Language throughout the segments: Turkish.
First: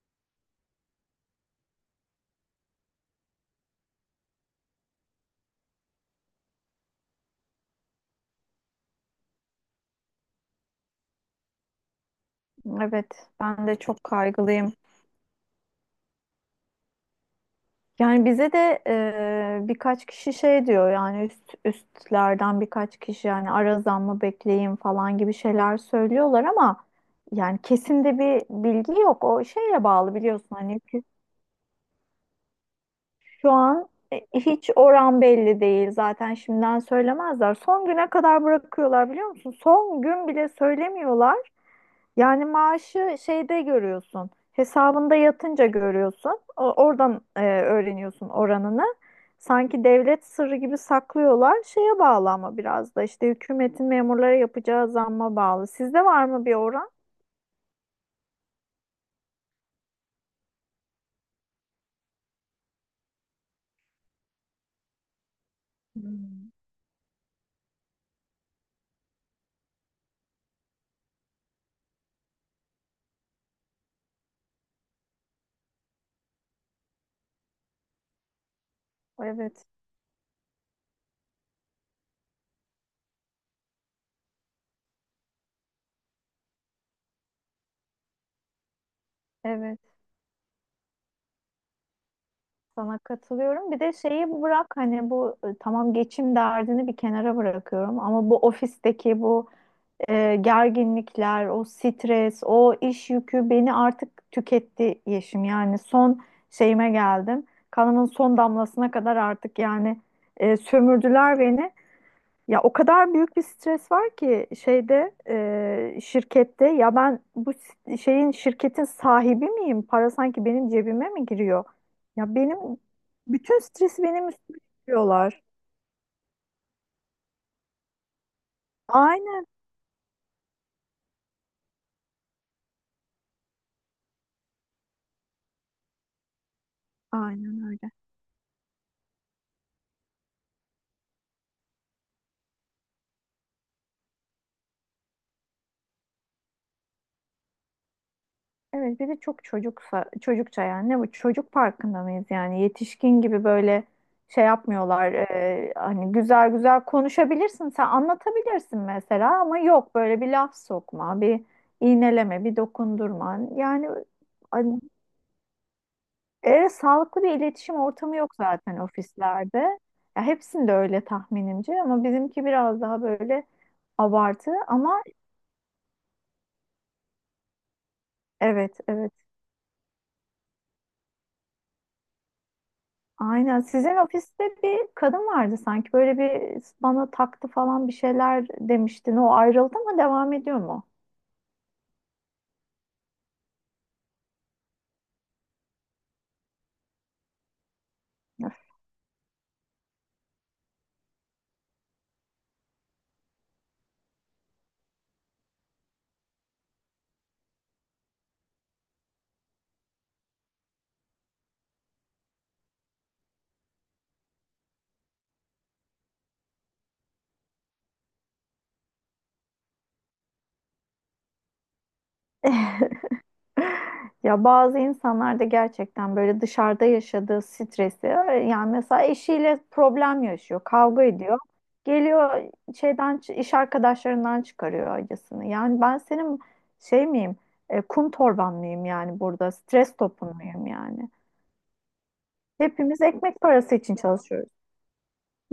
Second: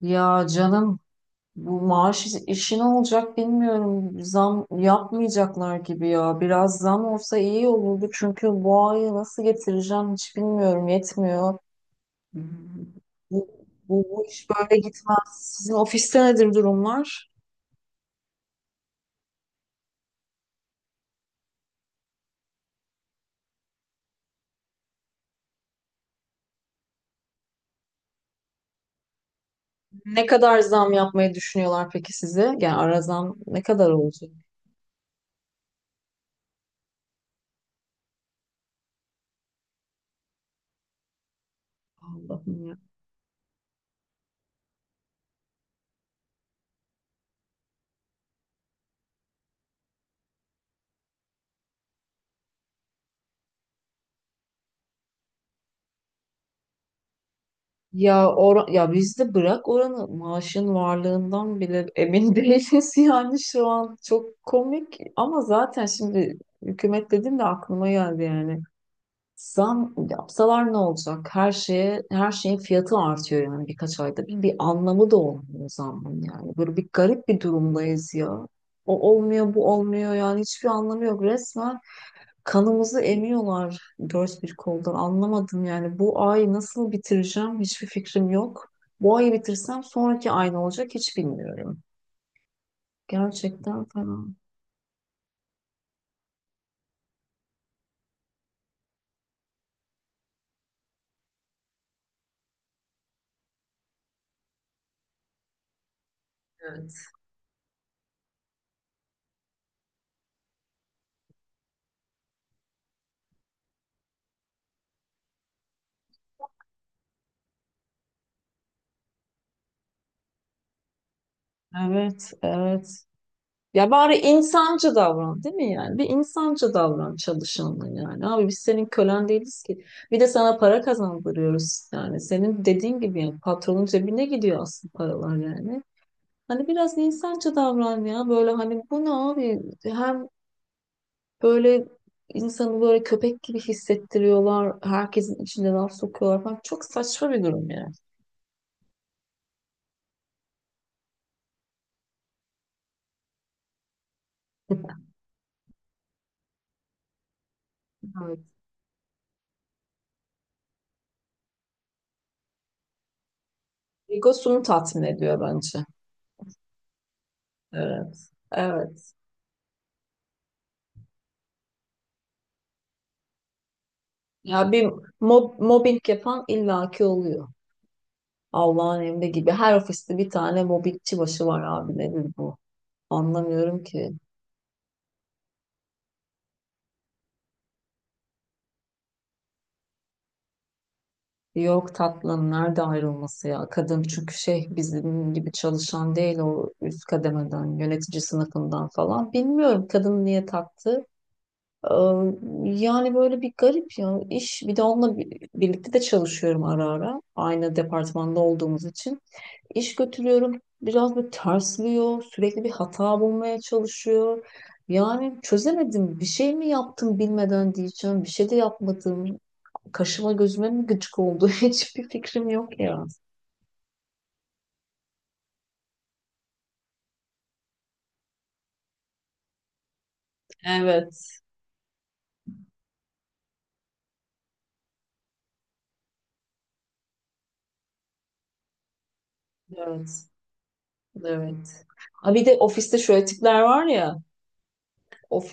Ya canım bu maaş işi ne olacak bilmiyorum. Zam yapmayacaklar gibi ya. Biraz zam olsa iyi olurdu çünkü bu ayı nasıl getireceğim hiç bilmiyorum. Yetmiyor. Bu, Evet, bu, ben de çok bu iş kaygılıyım. böyle gitmez. Sizin ofiste nedir durumlar? Yani bize de birkaç kişi şey diyor yani üstlerden birkaç kişi yani ara zam mı bekleyin falan gibi şeyler söylüyorlar ama yani kesin de bir bilgi yok. O şeyle bağlı Ne biliyorsun kadar hani zam ki yapmayı düşünüyorlar peki size? Yani ara zam şu ne an kadar olacak? hiç oran belli değil. Zaten şimdiden söylemezler. Son güne kadar bırakıyorlar biliyor musun? Son gün bile söylemiyorlar. Yani Allah'ım ya. maaşı şeyde görüyorsun. Hesabında yatınca görüyorsun. Oradan öğreniyorsun oranını. Sanki devlet sırrı gibi saklıyorlar. Şeye bağlı ama biraz da işte hükümetin memurlara yapacağı zamma bağlı. Sizde var mı bir oran? Ya or ya bizde bırak oranı maaşın varlığından bile emin değiliz yani şu an çok komik ama zaten şimdi Hmm. hükümet dedim de aklıma geldi yani. Zam yapsalar ne olacak? Her şeye her şeyin fiyatı artıyor yani birkaç ayda. Bir anlamı da olmuyor zamın yani. Böyle bir garip bir durumdayız ya. O olmuyor, Evet, bu olmuyor yani hiçbir anlamı yok resmen. Kanımızı emiyorlar dört bir koldan. Anlamadım yani bu ayı nasıl bitireceğim hiçbir fikrim yok. Bu ayı evet. bitirsem sonraki ay ne olacak hiç bilmiyorum. Sana katılıyorum. Bir Gerçekten de şeyi fena. bırak hani bu tamam geçim derdini bir kenara bırakıyorum ama bu ofisteki gerginlikler, o stres, o iş yükü beni artık tüketti Yeşim. Yani son şeyime Evet. geldim. Kanımın son damlasına kadar artık yani sömürdüler beni. Ya o kadar büyük bir stres var ki şeyde şirkette ya ben bu s- şeyin şirketin sahibi miyim? Para sanki benim cebime mi giriyor? Evet, Ya benim evet. bütün Ya stresi bari benim üstüme insancı yüklüyorlar. davran, değil mi yani? Bir insancı davran çalışanla yani. Abi biz senin kölen Aynen, değiliz ki. Bir de sana para kazandırıyoruz yani. Senin dediğin gibi yani patronun cebine gidiyor aslında paralar yani. Hani biraz insancı aynen öyle. davran ya. Böyle hani bu ne abi? Hem böyle insanı böyle köpek gibi hissettiriyorlar. Herkesin içinde laf sokuyorlar falan. Çok saçma bir durum yani. Evet bir de çok çocuksa çocukça yani ne bu çocuk parkında mıyız yani yetişkin gibi böyle şey yapmıyorlar hani güzel güzel konuşabilirsin sen Evet. anlatabilirsin mesela ama yok böyle bir laf sokma bir iğneleme bir dokundurma yani Egosunu hani, tatmin ediyor bence. Sağlıklı bir iletişim Evet. ortamı yok zaten Evet. ofislerde ya hepsinde öyle tahminimce ama bizimki biraz daha böyle abartı Ya bir ama mobbing yapan illaki oluyor. evet Allah'ın evet. emri gibi. Her ofiste bir tane mobbingçi başı var abi. Nedir bu? Aynen. Anlamıyorum Sizin ki. ofiste bir kadın vardı sanki. Böyle bir bana taktı falan bir şeyler demiştin. O ayrıldı mı? Devam ediyor mu? Yok tatlım nerede ayrılması ya? Kadın çünkü şey bizim gibi çalışan değil o üst kademeden, yönetici Öf. sınıfından falan. Bilmiyorum kadın niye taktı. Ee, Yani böyle bir garip ya iş bir de onunla birlikte de çalışıyorum ara ara aynı departmanda olduğumuz için iş götürüyorum biraz bir tersliyor sürekli bir hata bulmaya çalışıyor yani çözemedim bir şey mi yaptım bilmeden diyeceğim bir şey de yapmadım kaşıma gözüme mi gıcık oldu hiçbir fikrim yok ya. Ya bazı insanlar da gerçekten böyle dışarıda yaşadığı stresi yani mesela eşiyle problem yaşıyor, kavga ediyor. Evet, Geliyor şeyden iş arkadaşlarından çıkarıyor acısını. Yani ben senin şey miyim? Kum torban mıyım yani burada? Stres evet, topun muyum yani? evet. Ha bir de ofiste Hepimiz şöyle ekmek tipler parası var için ya, çalışıyoruz.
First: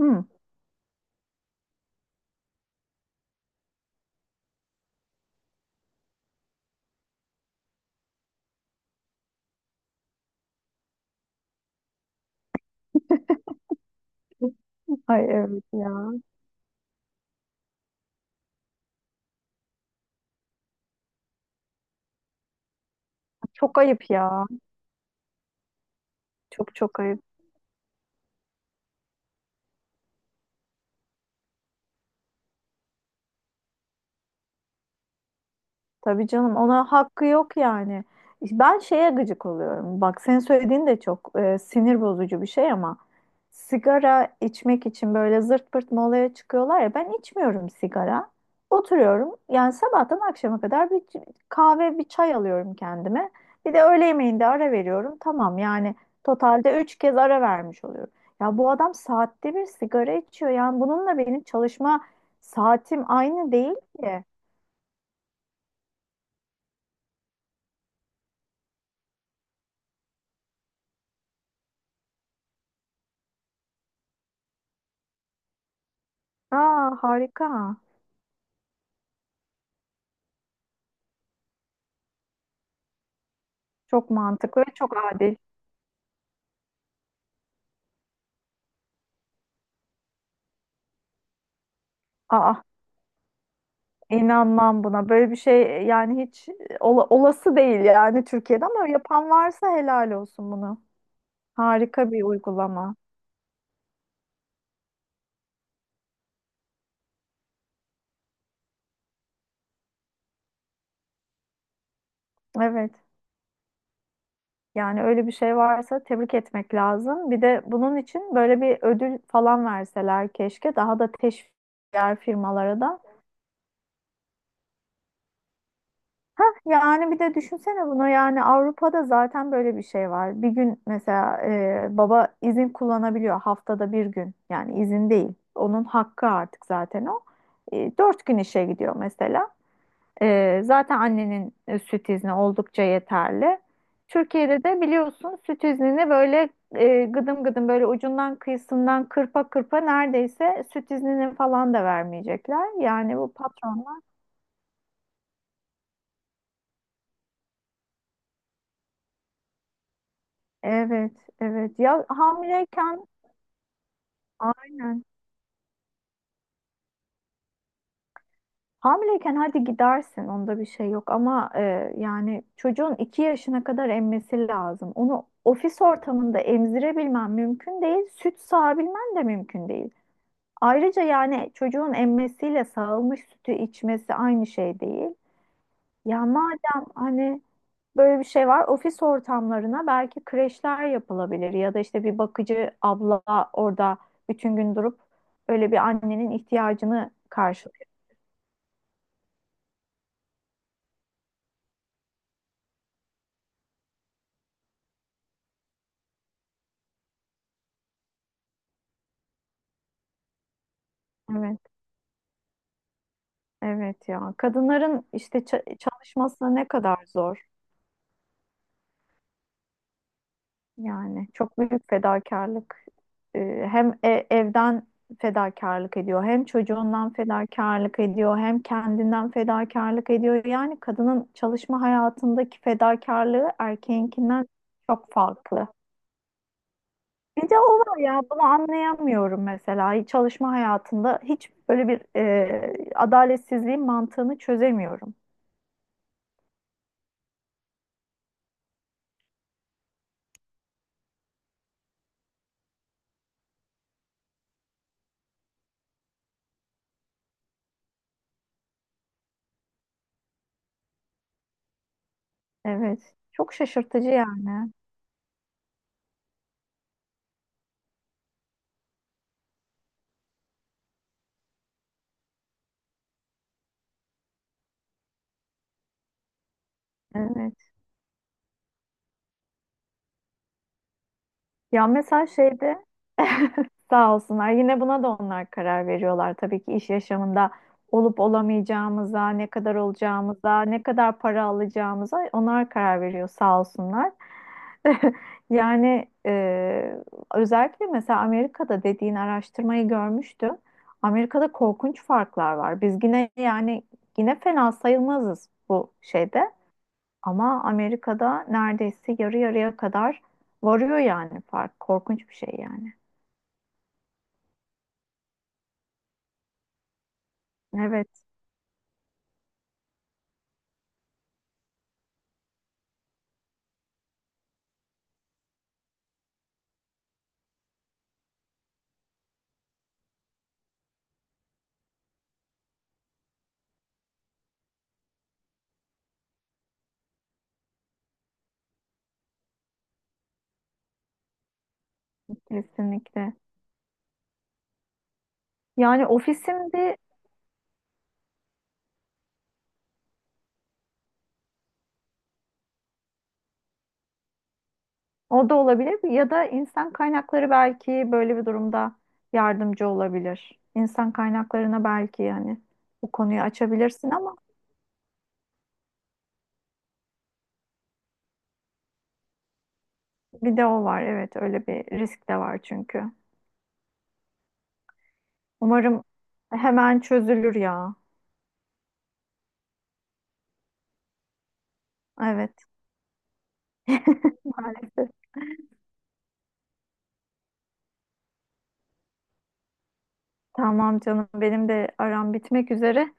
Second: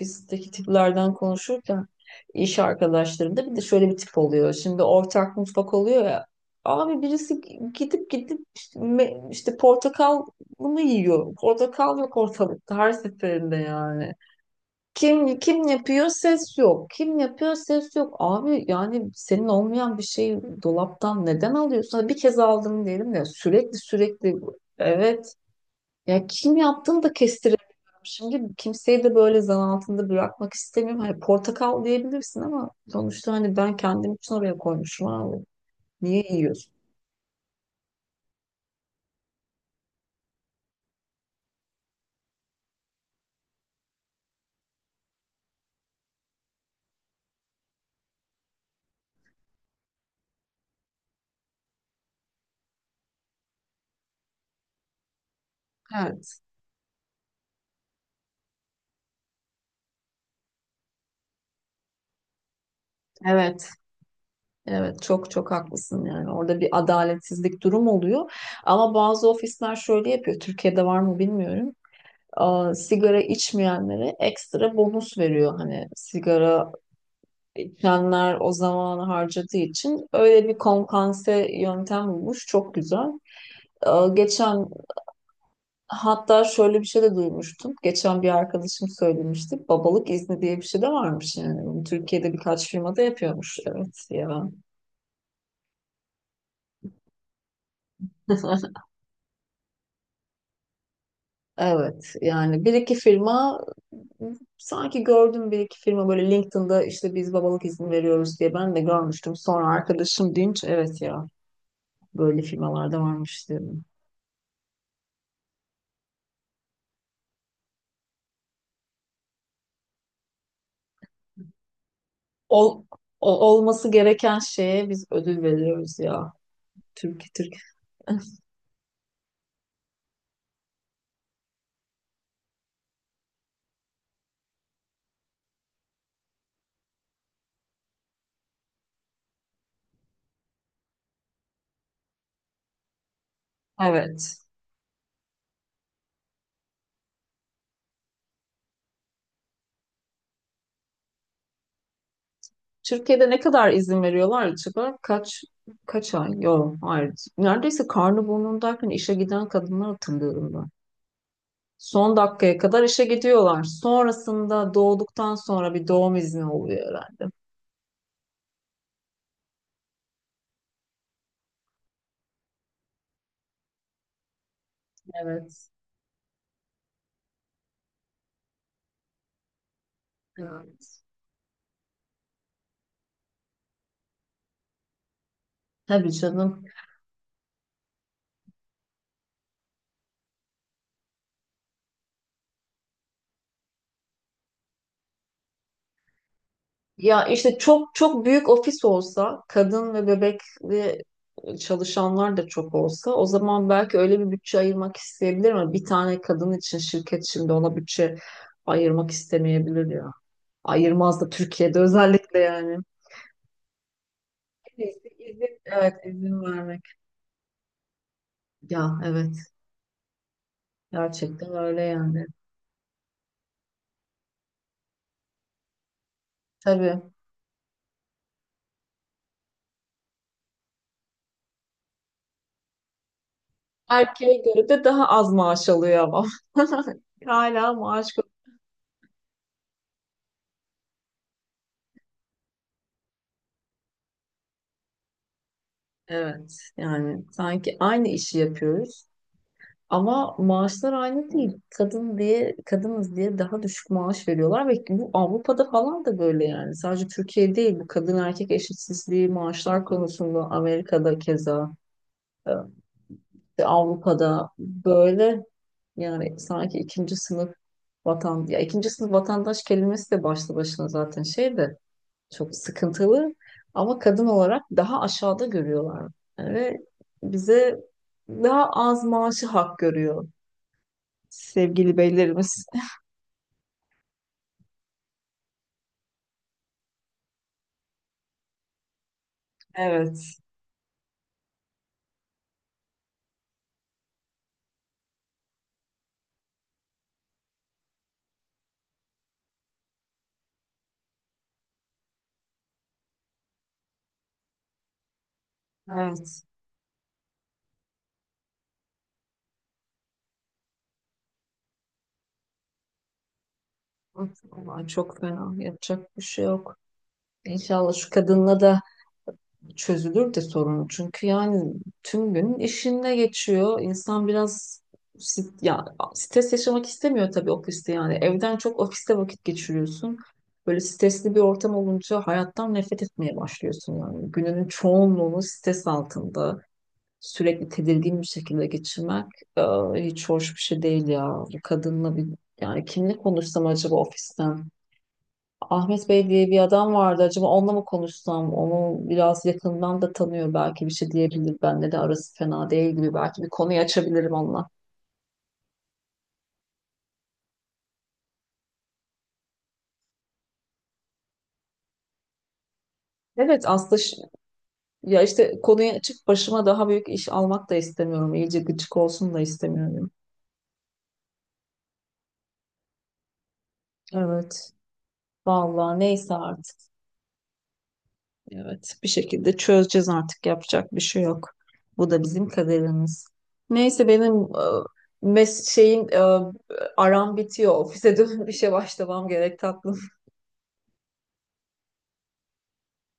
Hı. tiplerden konuşurken iş arkadaşlarımda bir de şöyle bir tip oluyor. Şimdi ortak mutfak oluyor ya. Abi birisi gidip işte, işte portakal mı yiyor? Portakal yok ortalıkta her seferinde yani. Ay Kim evet kim yapıyor ya. ses yok. Kim yapıyor ses yok. Abi yani senin olmayan bir şeyi dolaptan neden alıyorsun? Hadi bir kez aldım diyelim de sürekli Çok ayıp sürekli ya. evet ya kim Çok çok yaptığını da ayıp. kestiremiyorum. Şimdi kimseyi de böyle zan altında bırakmak istemiyorum. Hani portakal diyebilirsin ama sonuçta hani ben kendim için oraya koymuşum abi. Niye Tabii canım yiyorsun? ona hakkı yok yani. Ben şeye gıcık oluyorum. Bak senin söylediğin de çok sinir bozucu bir şey ama sigara içmek için böyle zırt pırt molaya çıkıyorlar ya ben içmiyorum sigara. Oturuyorum yani sabahtan akşama kadar kahve bir çay alıyorum kendime. Bir de öğle yemeğinde ara veriyorum. Tamam yani Evet, totalde 3 kez ara vermiş oluyorum. Ya bu adam saatte bir sigara içiyor. Yani bununla benim çalışma saatim aynı evet. değil ki. Evet çok çok haklısın yani orada bir adaletsizlik durum oluyor ama bazı ofisler şöyle yapıyor Türkiye'de var mı bilmiyorum. Aa, sigara içmeyenlere ekstra bonus veriyor hani sigara Aa harika. içenler o zamanı harcadığı için öyle bir kompanse yöntem bulmuş çok güzel. Çok mantıklı ve Geçen çok adil. Hatta şöyle bir şey de duymuştum. Geçen bir arkadaşım söylemişti. Babalık izni diye bir şey de varmış yani. Bunu Türkiye'de Aa, birkaç firmada yapıyormuş. Evet ya. inanmam buna. Böyle bir şey yani hiç olası değil yani Türkiye'de ama yapan varsa helal olsun bunu. Evet Harika bir yani bir iki uygulama. firma sanki gördüm bir iki firma böyle LinkedIn'da işte biz babalık izni veriyoruz diye ben de görmüştüm. Sonra arkadaşım deyince evet ya böyle Evet. firmalarda varmış dedim. Yani öyle bir şey varsa tebrik etmek lazım. Bir de bunun için böyle bir ödül falan verseler keşke. Daha da teşvik diğer firmalara Ol, da. Olması gereken şeye biz ödül veriyoruz ya. Hah, yani bir Türkiye de Türk. düşünsene bunu yani Avrupa'da zaten böyle bir şey var. Bir gün mesela baba izin kullanabiliyor haftada bir gün yani izin değil. Onun hakkı artık zaten o. Dört gün işe gidiyor mesela. Zaten annenin süt izni oldukça yeterli. Evet. Türkiye'de de biliyorsun süt iznini böyle gıdım gıdım böyle ucundan kıyısından kırpa kırpa neredeyse süt iznini falan da vermeyecekler. Yani Türkiye'de bu ne kadar patronlar izin veriyorlar acaba? Kaç ay? Yok, hayır. Neredeyse karnı burnundayken işe giden kadınlar hatırlıyorum ben. evet evet, ya Son dakikaya kadar işe hamileyken. gidiyorlar. Sonrasında Aynen. doğduktan sonra bir doğum izni oluyor herhalde. Hamileyken hadi gidersin, onda bir şey yok ama yani çocuğun 2 yaşına kadar emmesi lazım. Onu Evet. ofis ortamında emzirebilmen mümkün değil, süt sağabilmen de mümkün değil. Ayrıca Evet. yani çocuğun emmesiyle sağılmış sütü içmesi aynı şey değil. Tabii Ya canım. madem hani böyle bir şey var, ofis ortamlarına belki kreşler yapılabilir ya da işte bir bakıcı abla orada bütün gün durup böyle bir annenin ihtiyacını Ya işte karşılıyor. çok çok büyük ofis olsa, kadın ve bebekli çalışanlar da çok olsa o zaman belki öyle bir bütçe ayırmak isteyebilir ama bir tane kadın için şirket şimdi ona bütçe ayırmak istemeyebilir. Ayırmaz da Evet. Türkiye'de özellikle yani. Evet ya. En iyisi Kadınların işte izin, evet izin çalışması ne vermek. kadar zor. Ya evet. Yani Gerçekten çok öyle büyük yani. fedakarlık. Hem evden fedakarlık ediyor, hem Tabii. çocuğundan fedakarlık ediyor, hem kendinden fedakarlık ediyor. Yani kadının çalışma hayatındaki fedakarlığı Erkeğe erkeğinkinden göre de daha çok az maaş farklı. alıyor ama. Bir de Hala o var maaş ya ko- bunu anlayamıyorum mesela. Çalışma hayatında hiç böyle bir adaletsizliğin mantığını çözemiyorum. Evet. Yani sanki aynı işi yapıyoruz. Ama maaşlar aynı değil. Kadın diye, kadınız diye daha düşük maaş veriyorlar ve bu Avrupa'da falan da böyle yani. Sadece Türkiye değil bu kadın erkek eşitsizliği maaşlar konusunda Amerika'da keza. e, Evet. Çok şaşırtıcı Avrupa'da yani. böyle yani sanki ikinci sınıf vatan ya ikinci sınıf vatandaş kelimesi de başlı başına zaten şey de çok sıkıntılı ama kadın olarak daha aşağıda görüyorlar ve Evet. bize daha az maaşı hak görüyor Ya sevgili mesela beylerimiz. şeyde sağ olsunlar yine buna da onlar karar veriyorlar. Tabii ki iş yaşamında olup olamayacağımıza, ne kadar Evet, olacağımıza, ne kadar para alacağımıza onlar karar veriyor sağ olsunlar. Yani özellikle mesela Amerika'da dediğin araştırmayı görmüştüm. Amerika'da korkunç farklar var. Biz yine yani yine fena sayılmazız bu evet. şeyde. Ama Amerika'da neredeyse yarı yarıya kadar varıyor yani fark. Korkunç bir şey yani. Vallahi çok fena. Yapacak bir şey yok. İnşallah şu Evet, kadınla da çözülür de sorun. Çünkü yani tüm gün işinde geçiyor. İnsan biraz sit- ya stres yaşamak istemiyor tabii ofiste yani. Evden çok ofiste vakit geçiriyorsun. Böyle stresli bir ortam olunca hayattan nefret etmeye başlıyorsun yani. Gününün çoğunluğunu stres altında sürekli tedirgin bir şekilde e, hiç hoş bir şey değil ya. Bu kadınla bir yani kimle kesinlikle. konuşsam acaba ofisten? Yani Ahmet Bey diye bir adam ofisimdi vardı. Acaba onunla mı konuşsam? Onu biraz yakından da tanıyor belki bir şey diyebilir. Bende de arası fena değil gibi. Belki bir konuyu açabilirim onunla. o da olabilir ya da insan kaynakları belki böyle bir durumda yardımcı olabilir. İnsan kaynaklarına belki yani bu konuyu Evet aslında açabilirsin ş- ama Ya işte konuyu açıp başıma daha büyük iş almak da istemiyorum. İyice gıcık olsun da istemiyorum. bir de o var. Evet, öyle bir risk de var çünkü. Evet. Vallahi Umarım neyse artık. hemen çözülür ya. Evet. Bir şekilde çözeceğiz artık. Yapacak bir şey yok. Bu da bizim Evet, kaderimiz. Neyse benim e, maalesef. mes şeyim e, aram bitiyor. Ofise dönüp işe başlamam gerek tatlı. Tamam canım benim de aram bitmek üzere.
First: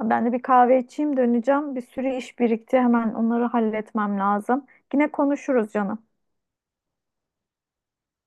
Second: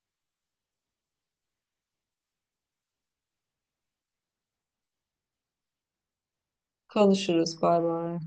Ben de bir kahve içeyim döneceğim. Bir sürü iş birikti. Hemen onları halletmem lazım. Yine konuşuruz canım. Konuşuruz. Bay bay.